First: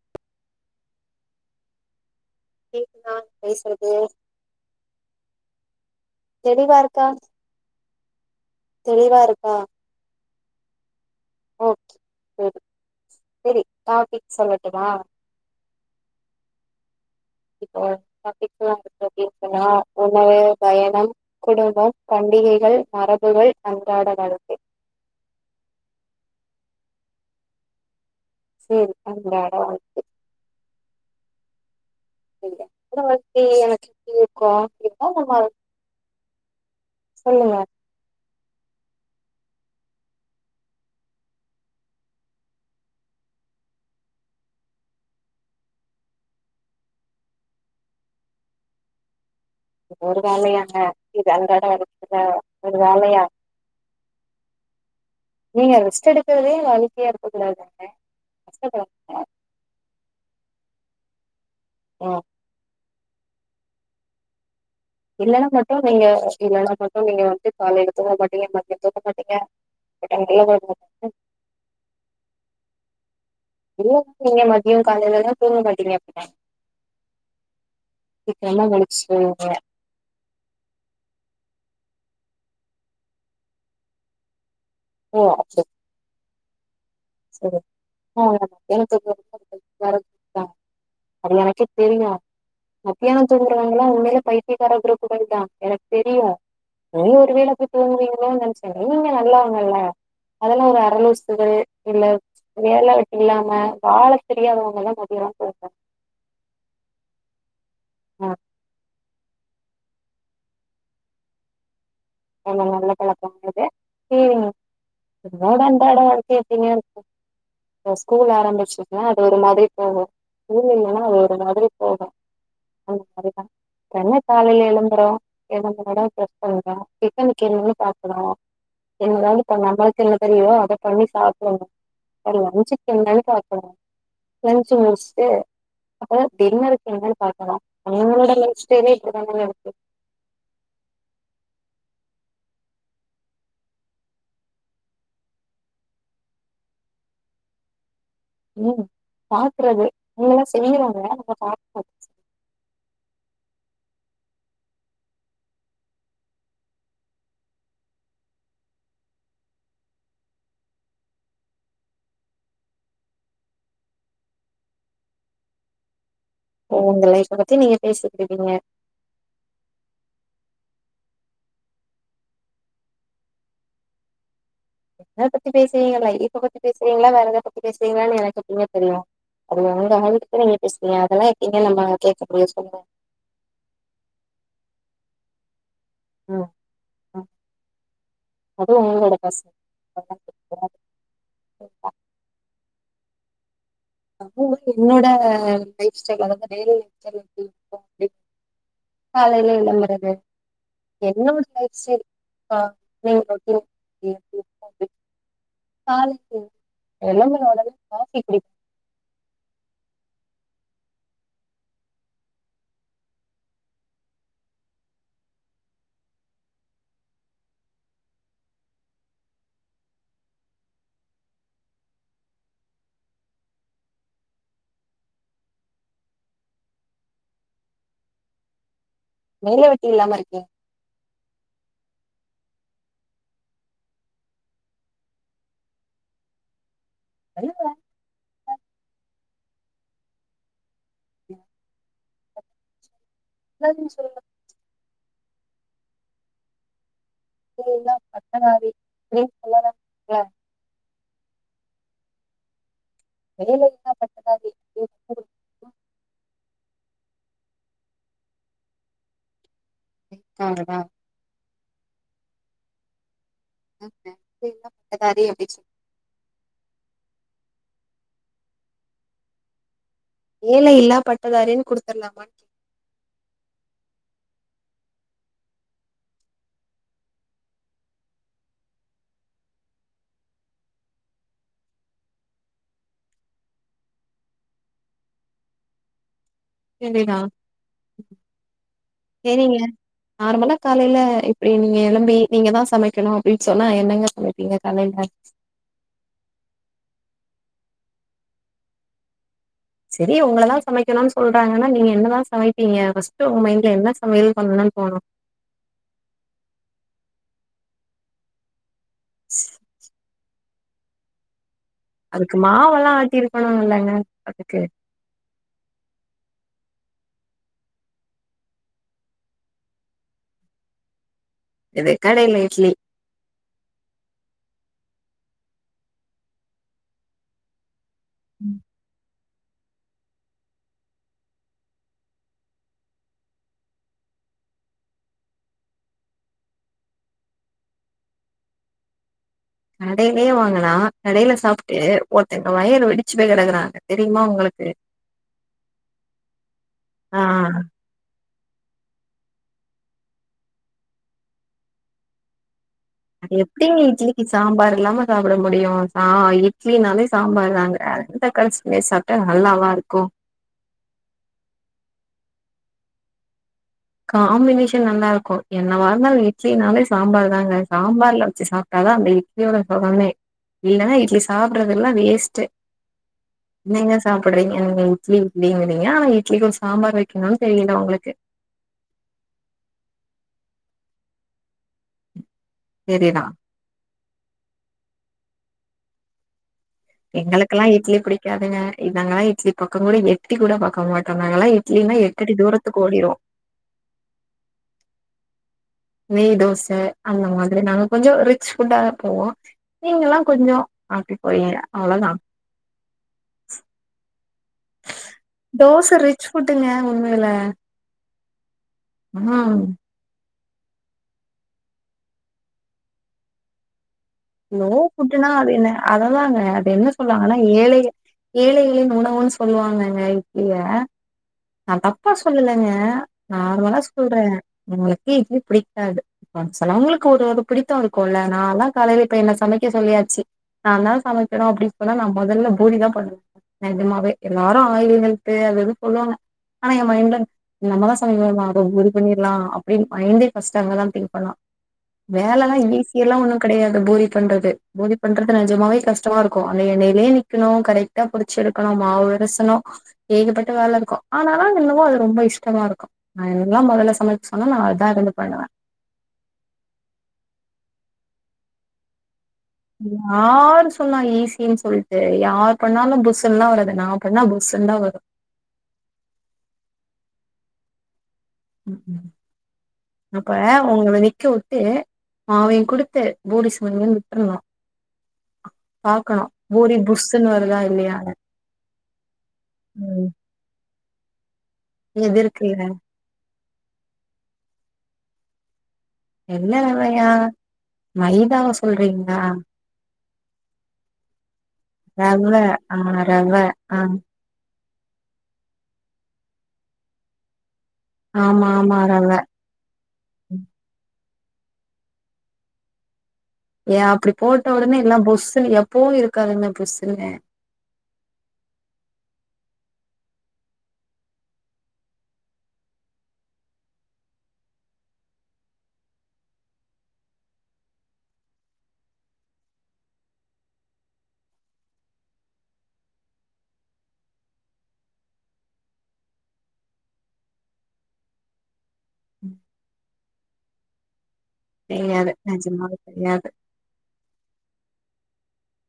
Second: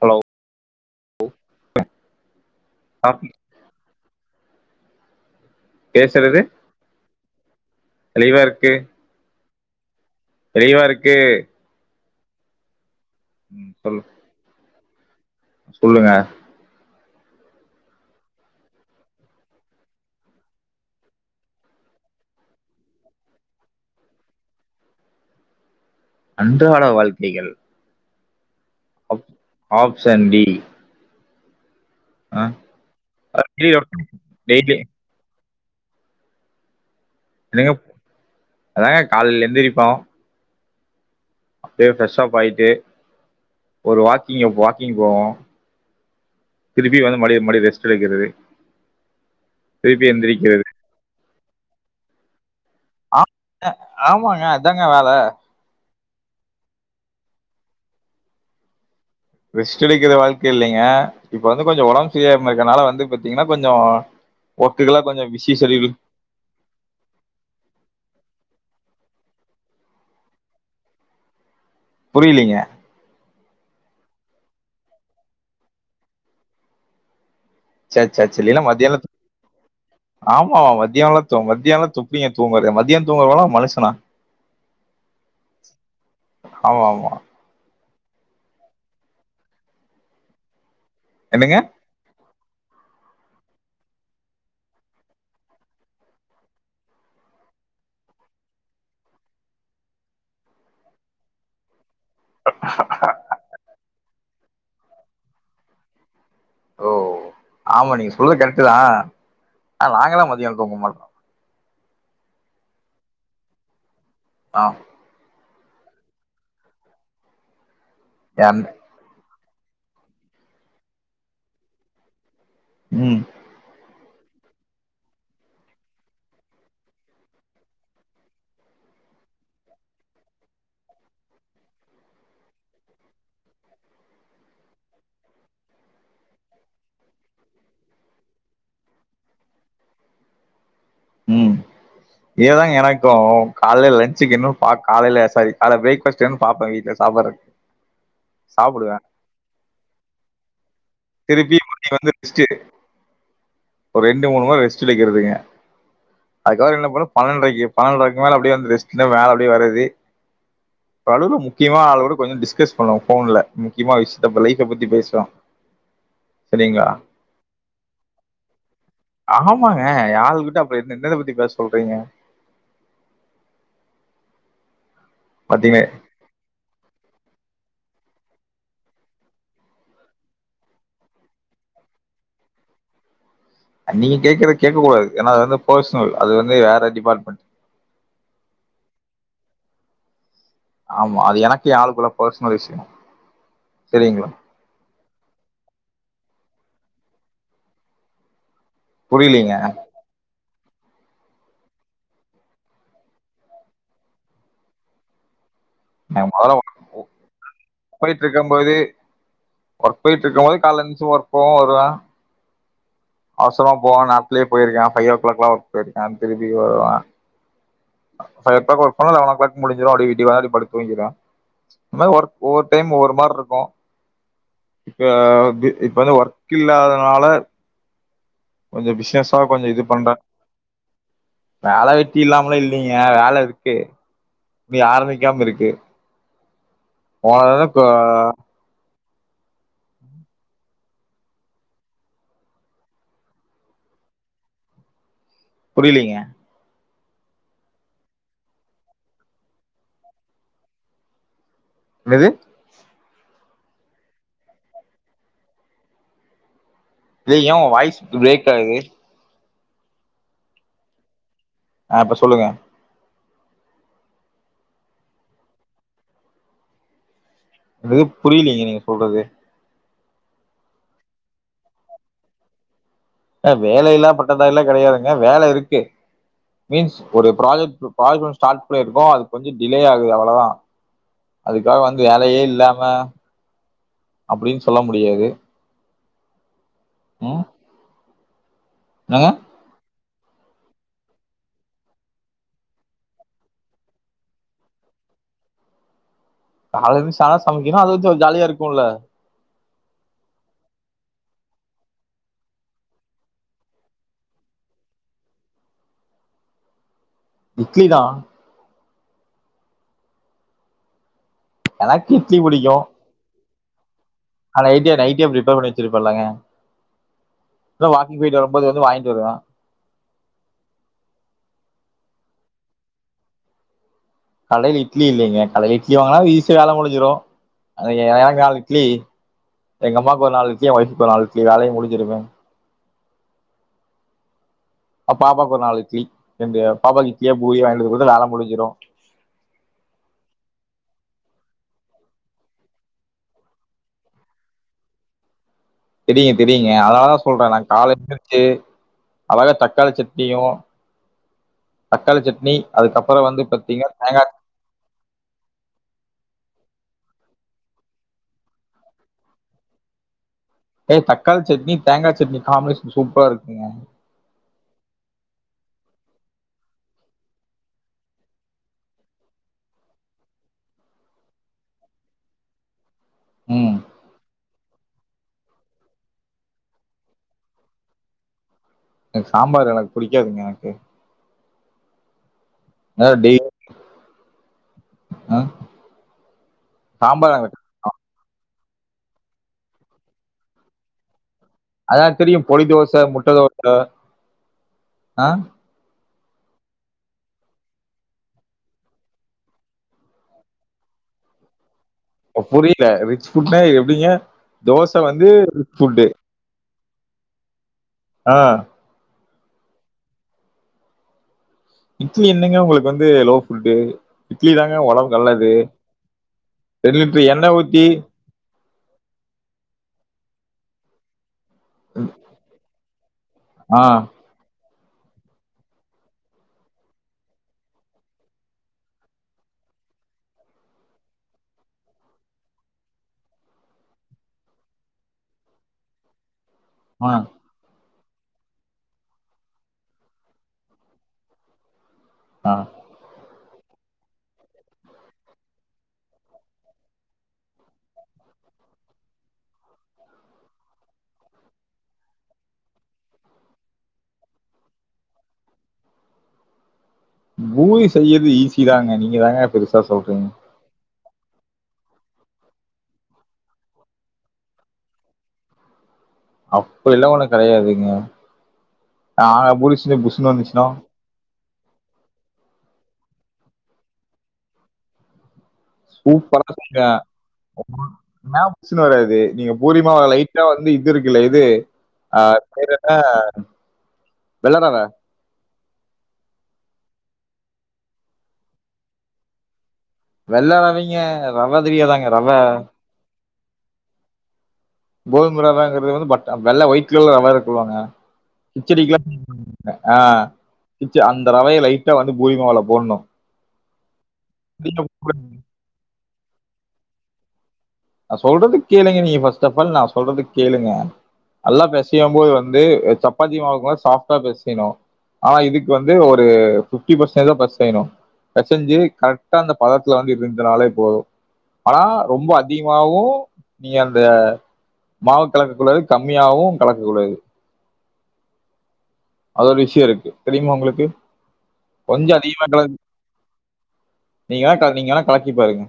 Hello கேக்குதா பேசுறது பேசுறது தெளிவா இருக்கா தெளிவா இருக்கு ஆ தெளிவா இருக்கு போது சேரி சொல் டாபிக் சொல்லு ஓகே வா சொல்லுங்க இப்போ டாபிக்கெல்லாம் [unintelligible] உணவு பயணம் குடும்பம் பண்டிகைகள் மரபுகள் அன்றாட வாழ்க்கை அன்றாட வாழ்க்கைகள் சரி அ அன்றாட வாழ்க்கை ஆப்ஷன் டி அன்றாட வாழ்க்கை எனக்கு எப்டி இருக்கும் டெய்லி அப்டின்னா நம்ம சொல்லுங்க என்னங்க அதாங்க காலைல எந்திருப்போம் அப்பயே ஃப்ரெஷ் அப் ஆயிட்டு ஒரு வாக்கிங் வாக்கிங் போவோம் திருப்பி வந்து மடிய மடியும் ரெஸ்ட் எடுக்கிறது திருப்பி ஒரு எந்திரிக்கிறது வேலையாங்க இது அன்றாட வாழ்க்க தான் ஆ ஆமாங்க அதாங்க வேலை க்றதே ஒரு வாழ்க்கையா இருக்கக்கூடாதுங்க கஷ்டப்படும் ரெஸ்ட் எடுக்கிறது வாழ்க்கை இல்லிங்க இப்ப வந்து கொஞ்ச ஆ உடம்பு சரி இல்லாம இருக்கனால வந்து பாத்தீங்கன்னா கொஞ்சே இல்லன்னா மட்டும் நீங்க இல்லன்னா மட்டும் நீங்க வந்துட்டு காலையில தூங்கமாட்டீங்க நீங்க தூங்க மாட்டீங்க புரியலீங்க இல்ல நீங்க மதியம் காலிலல்லாம் தூங்க மாட்டீங்க அப்பனா செரி செரி செரி இல்ல மத்தியானம் தூங் ஆமா ஆ மத்தியாம் மத்தியானம் தூங் இப்ப ஏன் தூங்கற மதியம் தூங்கறவலாம் மனுஷனா ஓ அப் ஆமா ஆமா ஆஹா மதியானம் தூங்குரங்காலம் அது என்னங்க எனக்கே தெரியும் மத்தியானம் தூங்குறவாங்கல்லாம் உண்மையில பைத்தியகார குரூப்புகள் தான் எனக்கு தெரியும் ஒரு வேளை போய் தூங்குவீங்களோனு நினைச்சேன் இல்ல இல்ல நல்லா நல்லா அதெல்லாம் ஒரு அரலூசூகள் இல்ல வேலை வெட்டி இல்லாம வாழ தெரியாதவங்க எல்லாம் மதியல்லாம் தூங்குவாங்க ஓவ் ஆமா நீங்க சொல்ற கரெக்ட்டுதான் அ நாங்கள்லா மதியோம் தூங்கமாட்டோம் ஆமா நல்ல பழக்கம் அது உம் ஆ நாடாம் பாடா வெத்தியுறுதினே இருக்கு இப்ப ஸ்கூல் ஏன்- ஆரம்புச்சுதுன்னா அது ஒரு மா திரி போகோ ஸ்கூல் இல்ல ஒரு மாதிரி போகோம் ஆஹ் ம் சரிதான் இப்பென்ன காலையில எலும்புறோம் எலும்புனதோம் பிரஷ் பண்றே டிபன்னுக்கு என்னன்னு பாக்கனோ என்னதாவது பண்ணோ நம்மளுக்கு என்ன தெரியோ அத பண்ணி சாப்புடனோ அப்றோ லன்சுக்கு என்னனு பாக்கணோ லன்சு முடிச்சுட்டு அப்புறோ டின்னருக்கு என்னனு பாக்கனோ உங்களோட லஞ்ச் டைமே இப்டி தானங்க இருக்கு உம் இதுதா எனக்கும் காலைல லன்சுக்கு என்ன பா காலையில சாரி காலைல பிரேக்பாஸ்டு என்னன்னு பாப்பே வீட்டுல சாப்பாடு உம் பாக்குறது நீங்கல்லா செய்யுறங்க அப்ப திருப்பி பாப்பே மதிய வந்து ரெஸ்ட்டு ஒரு ரெண்டு மூணு வாரோ ரெஸ்ட் எடுக்குறதுங்க அதுக்கப்புறோ என்ன பண்ணோ பன்னெண்டுரைக்கு பன்னெண்டுரைக்கு மேல அப்டியே ரெஸ்ட்ல மேல அப்டியே வருரது வலவுல முக்கியமா ஆளோட கொஞ்சோ டிஸ்கஸ் பண்ணுவோம் போன்ல முக்கியமா விஷியத்த லைஃப் பத்தி பேசுவோம் ஓ உங்க லைஃப் பத்தி நீங்க பேசு ஆமாங்க என் ஆள் கிட்ட அப்ப என்னத்த பத்தி பேச சொல்றீங்க எத பத்தி பாத்தீங்க பேசுவீங்க லைப்ப பத்தி பேசுவீங்களா வேற எதா பத்தி பேசு வீங்களான்னு எனக்கு எப்டிங்க தெரியோ அது உங்க ஆளுக்கூட நீங்க பேசுறீங்க அதெல்லா எப்டீங்க நம்மலால கேக்கமுடிம் சொல்லுங்க நீங்க கேட்குற கேக்க கூடாது ஏன்னா அது வந்து பெர்சனல் அது ம் வந்து வேற ம் டிபார்ட்மெண்ட் அதுவு உங்களோட பர்சனல் கூடாது ஆமா அது எனக்கும் என் ஆளுக்கும் உள்ள பர்சனல் விஷியோம் என்னோட லைஃப் ஸ்டைல் வந்து மேரஜல் எப்டி இருக்கோ அப்டி புரியலீங்க. காலையில எல்லா கெடையாது என்னோட லைஃப்ஸ்டைல் [unintelligible] நான் காலைக்கு முதல்ல ஒர்க் எலும்புன ஒடனே காஃபி போயிட்டு குடிக் இருக்கும்போது ஒர்க் போயிட்டுருக்கும் போதே காலைல எழுச்சு ஒர்க் போவ வருவே அவசரமா போவே நாட்டுலயே போயிருக்கே ஃபைவ் ஓ கிளாக்லா ஒர்க் போயிருக்கே திரும்பி வருவே ஃபைவ் ஓ கிளாக் ஒர்க் போனா லெவன் ஓ கிளாக் முடிஞ்சிடோ அப்டியே வீடுவாங்க அப்டியே படுத்து தூங்கிடுவே இந்த மாரி ஒர்க் ஒவ்வொரு டைம் ஒவ்வொரு மாரி இருக்கோ இப்ப இப்ப வந்து ஒர்க் இல்லாதனால கொஞ்சோ பிசினஸா மேல கொஞ்சோ இது வெட்டி பண்றே இல்லாம இருக்கே வேல வெட் டி இல்லாமலா இல்லிங்க வேல இருக்கு போய் ஆரம்பிக்காமயிருக்கு போன என்னங்க தட நா எதோ சொல்ல புரியலிங்க வேலையில்லா பட்டதாரி த்ரீ சொல்லலாங்களா என்னது வேலையில்லா பட்டதாரி [unintelligible] இ ஏன் வாய்ஸ் பிரேக் ஆகுது பிரேக் ஆகுதா ஆஹ் இப்ப சொல்லுங்க வேலையில்லா பட்டதாரி அப்டினு இது புரியலீங்க நீங்க சொல்றது வேலையில்லா பட்டதாரின்னு குடுத்துர்லாமான்னு கேக் ஹ வேல இல்லா பட்டதாரி எல்லாம் கிடையாதுங்க வேல இருக்கு மீன்ஸ் ஒரு ப்ராஜெக்ட் ப்ராஜெக்ட் ஒன்னு ஸ்டார்ட் பண்ணிருக்கோம் அது கொஞ்சோ டிலே ஆகுது அவ்வளவுதான் அதுக்காக வந்து வேலையே இல்லாம அப்படின்னு சொல்ல முடியாது செரினா ம் என்னங்க செரிங்க நார்மலா காலையில இப்படி நீங்க எழும்பி நீங்க தான் சமைக்கணும் அப்படின்னு சொன்னா என்னங்க சமைப்பீங்க கலையில காலைல எழுந்து சாதம் சமைக்கனும் அது வச்சும் ஜாலியா இருக்கும்ல்ல செரி உங்களதான் சமைக்கணும்னு சொல்றாங்கன்னா நீங்க என்னதான் சமைப்பீங்க ஃபஸ்ட் உங்க மைண்ட்ல என்ன சமையல் பண்ணணும்னு தோணும் இட்லி தான் [unintelligible] எனக்கு இட்லி புடிக்கும் பண்ணனுலாங்க ஆ நைட்டே நைட்டே பிர்பர் பண்ணி வச்சிருப் பலாங்க வாக்கிங் போயிட்டு வரும்போது வந்து வாங்கிட்டு வருவேன் என்னது கடையில இட்லி கடையில இட்லி இல்லைங்க கடையில இட்லி வாங்கனா ஈசியா வேலை முடிஞ்சிடும் அது எனக்கு நாலு இட்லி எங்க அம்மாவுக்கு ஒரு நாளு இட்லி ஒய்ஃப்க்கு ஒரு நாலு இட்லி வேலையும் முடிஞ்சிரும்மே அ பாப்பாக்கு ஒரு நாளு இட்லி இந்த பாப்பாக்கு இட்லியா பூரியா வாங்கிகொடுத்தா வேல முடிஞ்சிடும் கடையிலயே வாங்கனா கடையில சாப்பிட்டு ஒருத்தங்க வயறுவெடிச்சு போய் கெடக்குறாங்க தெரியுமா உங்களுக்கு தெரியும் தெரியுங்க அதனால தான் ஆ சொல்றேன் நான் காலேஜ் அழகா தக்காளி சட்னியும் தக்காளி சட்னி அதுக்கப்புறோ அ வந்து எப்படிங்க பாத்தீங்கன்னா தேங்கா இட்லிக்கு சாம்பார் இல்லாம சாப்ட முடியும் ஆஹ்ட் இட்லினாலே சாம்பார் தாங்க அந்த தக்காளி சட்னி சாப்பிட்டா நல்லாவா இருக்கும் ஏய் தக்காளி சட்னி தேங்காய் சட்னி காம்பினேஷன் சூப்பரா இருக்கும் காம்பினேஷன் நல்லா இருக்கும் என்னவ இருந்தாலும் இட்லினாலே சாம்பார் தாங்க சாம்பார்ல வச்சு சாப்பிட்டாதான் அந்த இட்லியோட சுகமே இல்லைன்னா இட்லி சாப்பிடுறது எல்லாம் வேஸ்ட்டு ம் நீங்க சாப்பிடுறீங்க நீ இட்லி இட்லிங்கீறீங்க ஆனா இட்லிக்கு ஒரு சாம்பார் வைக்கணும்னு தெரியல உங்களுக்கு எனக்கு சாம்பார் எனக்கு புடிக்காதுங்க எனக்கு தெரிதா [unintelligible] சாம்பார் எங்களுக்கெல்லாம் இட்லி புடிக்காதுங்க நாங்க எல்லாம் இட்லி பக்கம் கூட எட்டி கூட பாக்க மாட்டோம் அத தெரியும் பொலி தோச முட்ட தோச ஹ நெய் தோச அந்த மாதிரி நாங்க கொஞ்ச ரிச் ஃபுட்டா போவோ நீங்கல்லா கொஞ்ச ஆப்டி போயீங்க புரியல ரிச் ஃபுட்னா எப்டிங்க தோச வந்து ஃபுட்டு உண்மேல ஆஹ் ஹம் இட்லி என்னங்க உங்களுக்கு வந்து லோ ஃபுட்டு இட்லி தாங்க ஒடம்புக்கு லோபுட்டுனா அது நல்லது என்ன அததாங்க அது என்ன ரெண்டு லிட்டர் சொல்வாங்கனா எண்ணெ ஊத்தி ஏழைகள் ஏழை உணவுனு சொல்லுவாங்கங்க இட்லிய நா தப்பா சொல்லுலங்க நார்மலா ஆ சொல்ற உமக்கே இட்லி பிடிக்காது ஒன் சொலவுங்களுக்கு ஒடு ஒடு பிடித்தம் இருக்கும்ல நாலா காலையில இப்ப என்ன சமைக்க சொல்லியாச்சு நாதா சமக்கனும் அப்டி சொன்னா நா மொதல்ல பூரிதா பண்ணுவே நெஜமாவே எல்லாரு ஆயிலு ஹேல்து அதுது சொல்வாங்க ஆன ஆ ஏமைண்ட்ல நம்பதா [inaudible] பண்ணிர்லா அப்டின்னு மைண்டே ஃபர்ஸ்ட்டு அங்கதா திங்க் பண்ணும் ஆ வேலலா ஈசிலா ஒண்ணு கெடயாது பூரி பண்றது பூரி பண்றது நிஜமாவே கஷ்டமா இருக்கு அந்த எண்ணயிலே நிக்கணு கரெக்டா புடிச்சு எடுக்கணு மாவுவொரசணு ஏகப்பட்ட வேல இருக்கு ஆனாலு அது என்னவோ அரு ரொம்ப இஷ்டமா இருக்கு நா எல்லா மண்ணுல சமச்சாலு நா அதா இருந்து பண்ணுவ பூரி செய்ரது ஈஸி தாங்க நீங்க தாங்க பெருசா சொல்றீங்க யாரு சொன்ன ஈஸின் சொல்ட்டு யார் பண்ணாலு புஸ்சுல்லா வராது நா பண்ணா புஸ்சுன்தா வரு அப்டிலா ஒன்னு கெடயாதுங்க உம் அப்ப வந்துச்சுன்னா ஒங்கள நிக்க விட்டு மாவயும் குடுத்து பூரிசுடுங்க விட்ருனு சூப்பரா வருங்க இல்லையானு ன்னா புஷ்ணு வராது நீங்க பூரிமாவ ம் லைட்டா வந்து இது இருக்குல இது அஹ் அது எதிர்க்குல்ல பேரன்ன வெள்ள ரவ [unintelligible] என்ன ரவையா மைதாவ சொல்றீங்களா வெள்ளரவைங்க ரவ தெரியாதாங்க ரவ ஆஹ் கோதும ரவங்கறது பட்ட வெள்ள ஒயிட் கலர்ல ரவ இரு சொல்வாங்க ஆமா [inaudible] ஆமா கிச்சடி ரவ அ அந்த ரவய லைட்டா வந்து பூரிமாவுல போணும் யா அப்டி போட்ட ஒடனே எல்லா பொஸ்ன்னு எப்போ இரு கன புஷ்சுனு [unintelligible] நா சொல்றத கேளுங்க நீங்க ஃபர்ஸ்ட் ஆஃப் ஆல் நா சொல்றத கேளுங்க நல்லா பெசையும்போது வந்து சப்பாத்தி மாவுக்குமது சாப்டா பெசைணும் ஆ இதுக் வந்து ஒரு பிப்டி பர்சன்ட்தா பேசைணு பேசஞ்சு கரெக்டா அந்த பதத்வம்பிருந்தனாலே போதும் ஆனா ரொம்ப அ அதிகமவும் நீ அந்த.. மாவா கலக்க கூடாது கம்மியவு கலக்ககூடாது அதோ ஒரு விஷயம் இருக்கு தெரியுமா உங்களுக்கு கொஞ்ச தெரியாது அதிகமா கல நஞ்சமாவ தெரியாது நீங்க வே நீங்க வேணா கலக்கி பாருங்க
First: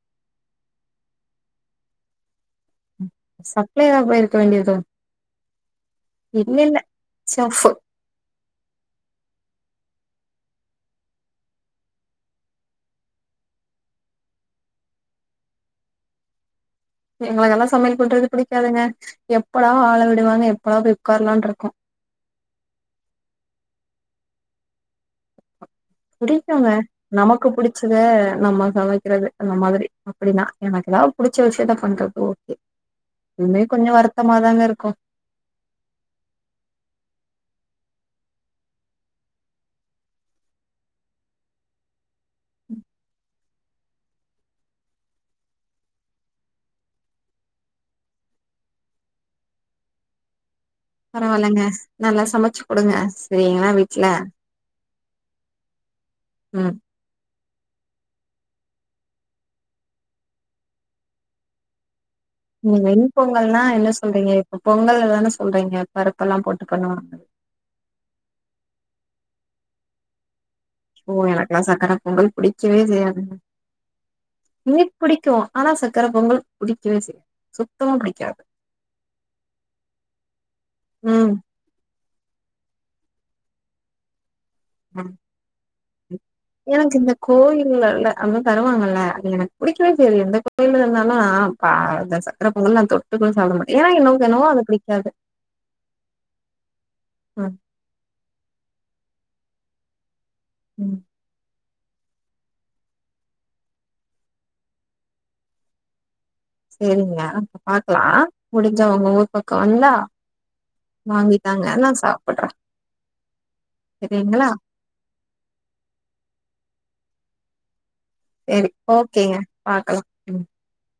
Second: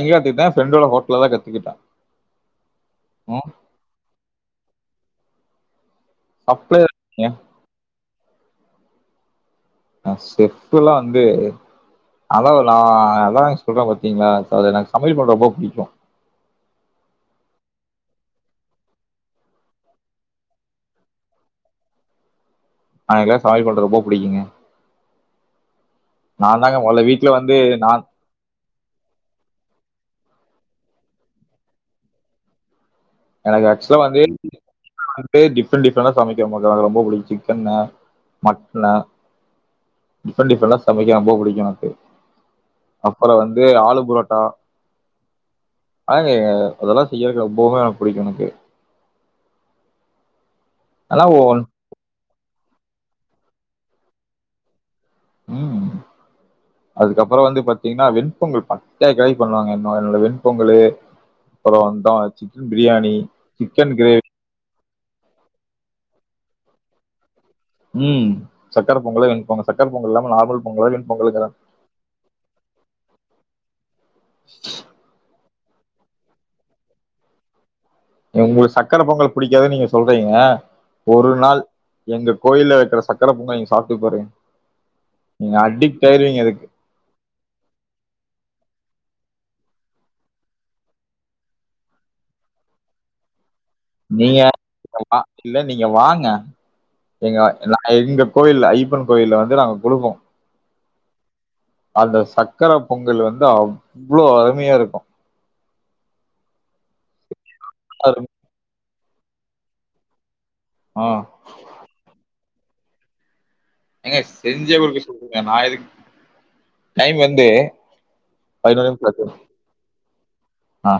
எங்கான பிரண்டோட ஹோட்டல தான் கத்துக்கிட்டேன் சப்ளை ஏதாவ போயிருக்க வேண்டியதோ இன இல்ல சப்ளையர் சப்பு ஹ செப்ல்லாம் வந்து அதான் நான் அதான் சொல்றேன் பாத்தீங்களா எனக்கு சமையல் பண்றப்போ பிடிக்கும் எங்களுக்கு எல்லாம் சமையல் பண்றது பிடிக்காதுங்க எப்படா ஆளை விடுவாங்க எப்படா போய் உட்காரலாம் இருக்கும் அன எல்லாம் சமையல் பன்ன ரொம்ப பிடிக்குங்க புடிக்குங்க நமக்கு நா புடிச்சது நமக்கு சமைக்கிறது அந்த மாதிரி அப்படின்னா எனக்கு ஏதாவது புடிச்ச விஷயத்த பண்றது ஓகே இன்னுமே எனக்கு கொஞ்சோ ஆக்சுவலா வந்து வருத்தமாதாங்க இருக்கு வந்து டிஃப்ரெண்ட் டிஃப்ரெண்ட் சமைக்க எனக்கு ரொம்ப பிடிக்கும் சிக்கன்ன மட்ட டிஃப்ரெண்ட் டிஃப்ரெண்ட சமைக்கும் ரொம்ப பிடிக்கும் எனக்கு அப்புறம் வந்து ஆளு புரோட்டா அதெல்லாம் செய்யறக்கு ரொம்பவுமே என பிடிக்கும் எனக்கு ஆனா பரவாயில்ங்க ஒன் [unintelligible] நல்லா சமைச்சு கொடுங்க சரிங்களா வீட்டுல உஹம் [unintelligible] உம் அப்புறம் வந்து பார்த்தீங்கன்னா வெண்பொங்கல் பட்டா கெடை பண்ணுவாங்க இன்ன என்ன வெண்பொங்கு அப்புறம்ந்தான் வெண்பொங்கல்னா என்ன சொல்றீங்க இப்போ பொங்கல்ல தானே சொல்றீங்க பருப்பெல்லாம் போட்டு பண்ணுவாங்க உம் சக்கர பொங்கலப்பாங்க சக்கர பொங்கல் இல்லாம நார்மல் பொங்கலோ ஓ வெண்பொங்கலுங்கிறேன். எனக்குல்லாம் சக்கர பொங்கல் பிடிக்கவே செய்யாது பிடிக்கும் ஆனா சக்கர பொங்கல் புடிக்கவே செய் [unintelligible] உங்களுக்கு சக்கரை பொங்கல் பிடிக்காதுன்னு நீங்க சொல்றீங்க ஒரு ம் நாள் எங்க கோயில்ல வைக்கிற சக்கர பொங்கல் நீங்க சாப்ட்டு பாருங்க நீங்க அடிக்ட் ஆயிருவீங்க அதுக்கு. எனக்கு இந்த கோயில்ல ல அங்க தருவாங்க ல அது எனக்கு பிடிக்கவே செய்யாது எந்த கோயில இருந்தாலும் அ ப சக்கர பொங்கல் நான் தொட்டுக்கூட சாப்ட மாட்டேன் நீங்க இல்ல நீங்க வாங்க எங்க ம் நான் எங்க கோயில் ஐப்பன் கோயில வந்து நாங்க குடுப்போம் உம் அந்த சக்கர பொங்கல் வந்து அவ்ளோ அருமையா இருக்கும் சேரிங்க பாக்கலாம் முடி உங்க ஊர் பக்கம் வந்தா அ. வாங்கி தாங்க நான் சாப்பிடுறேன் ஏங்க செஞ்ச குடுக்க சொல்லுங்க நான் எதுக் டைம் வந்து சரி நிமிஷம் ஆச்சு. ஓகேங்க பாக்கலாம் ஆ.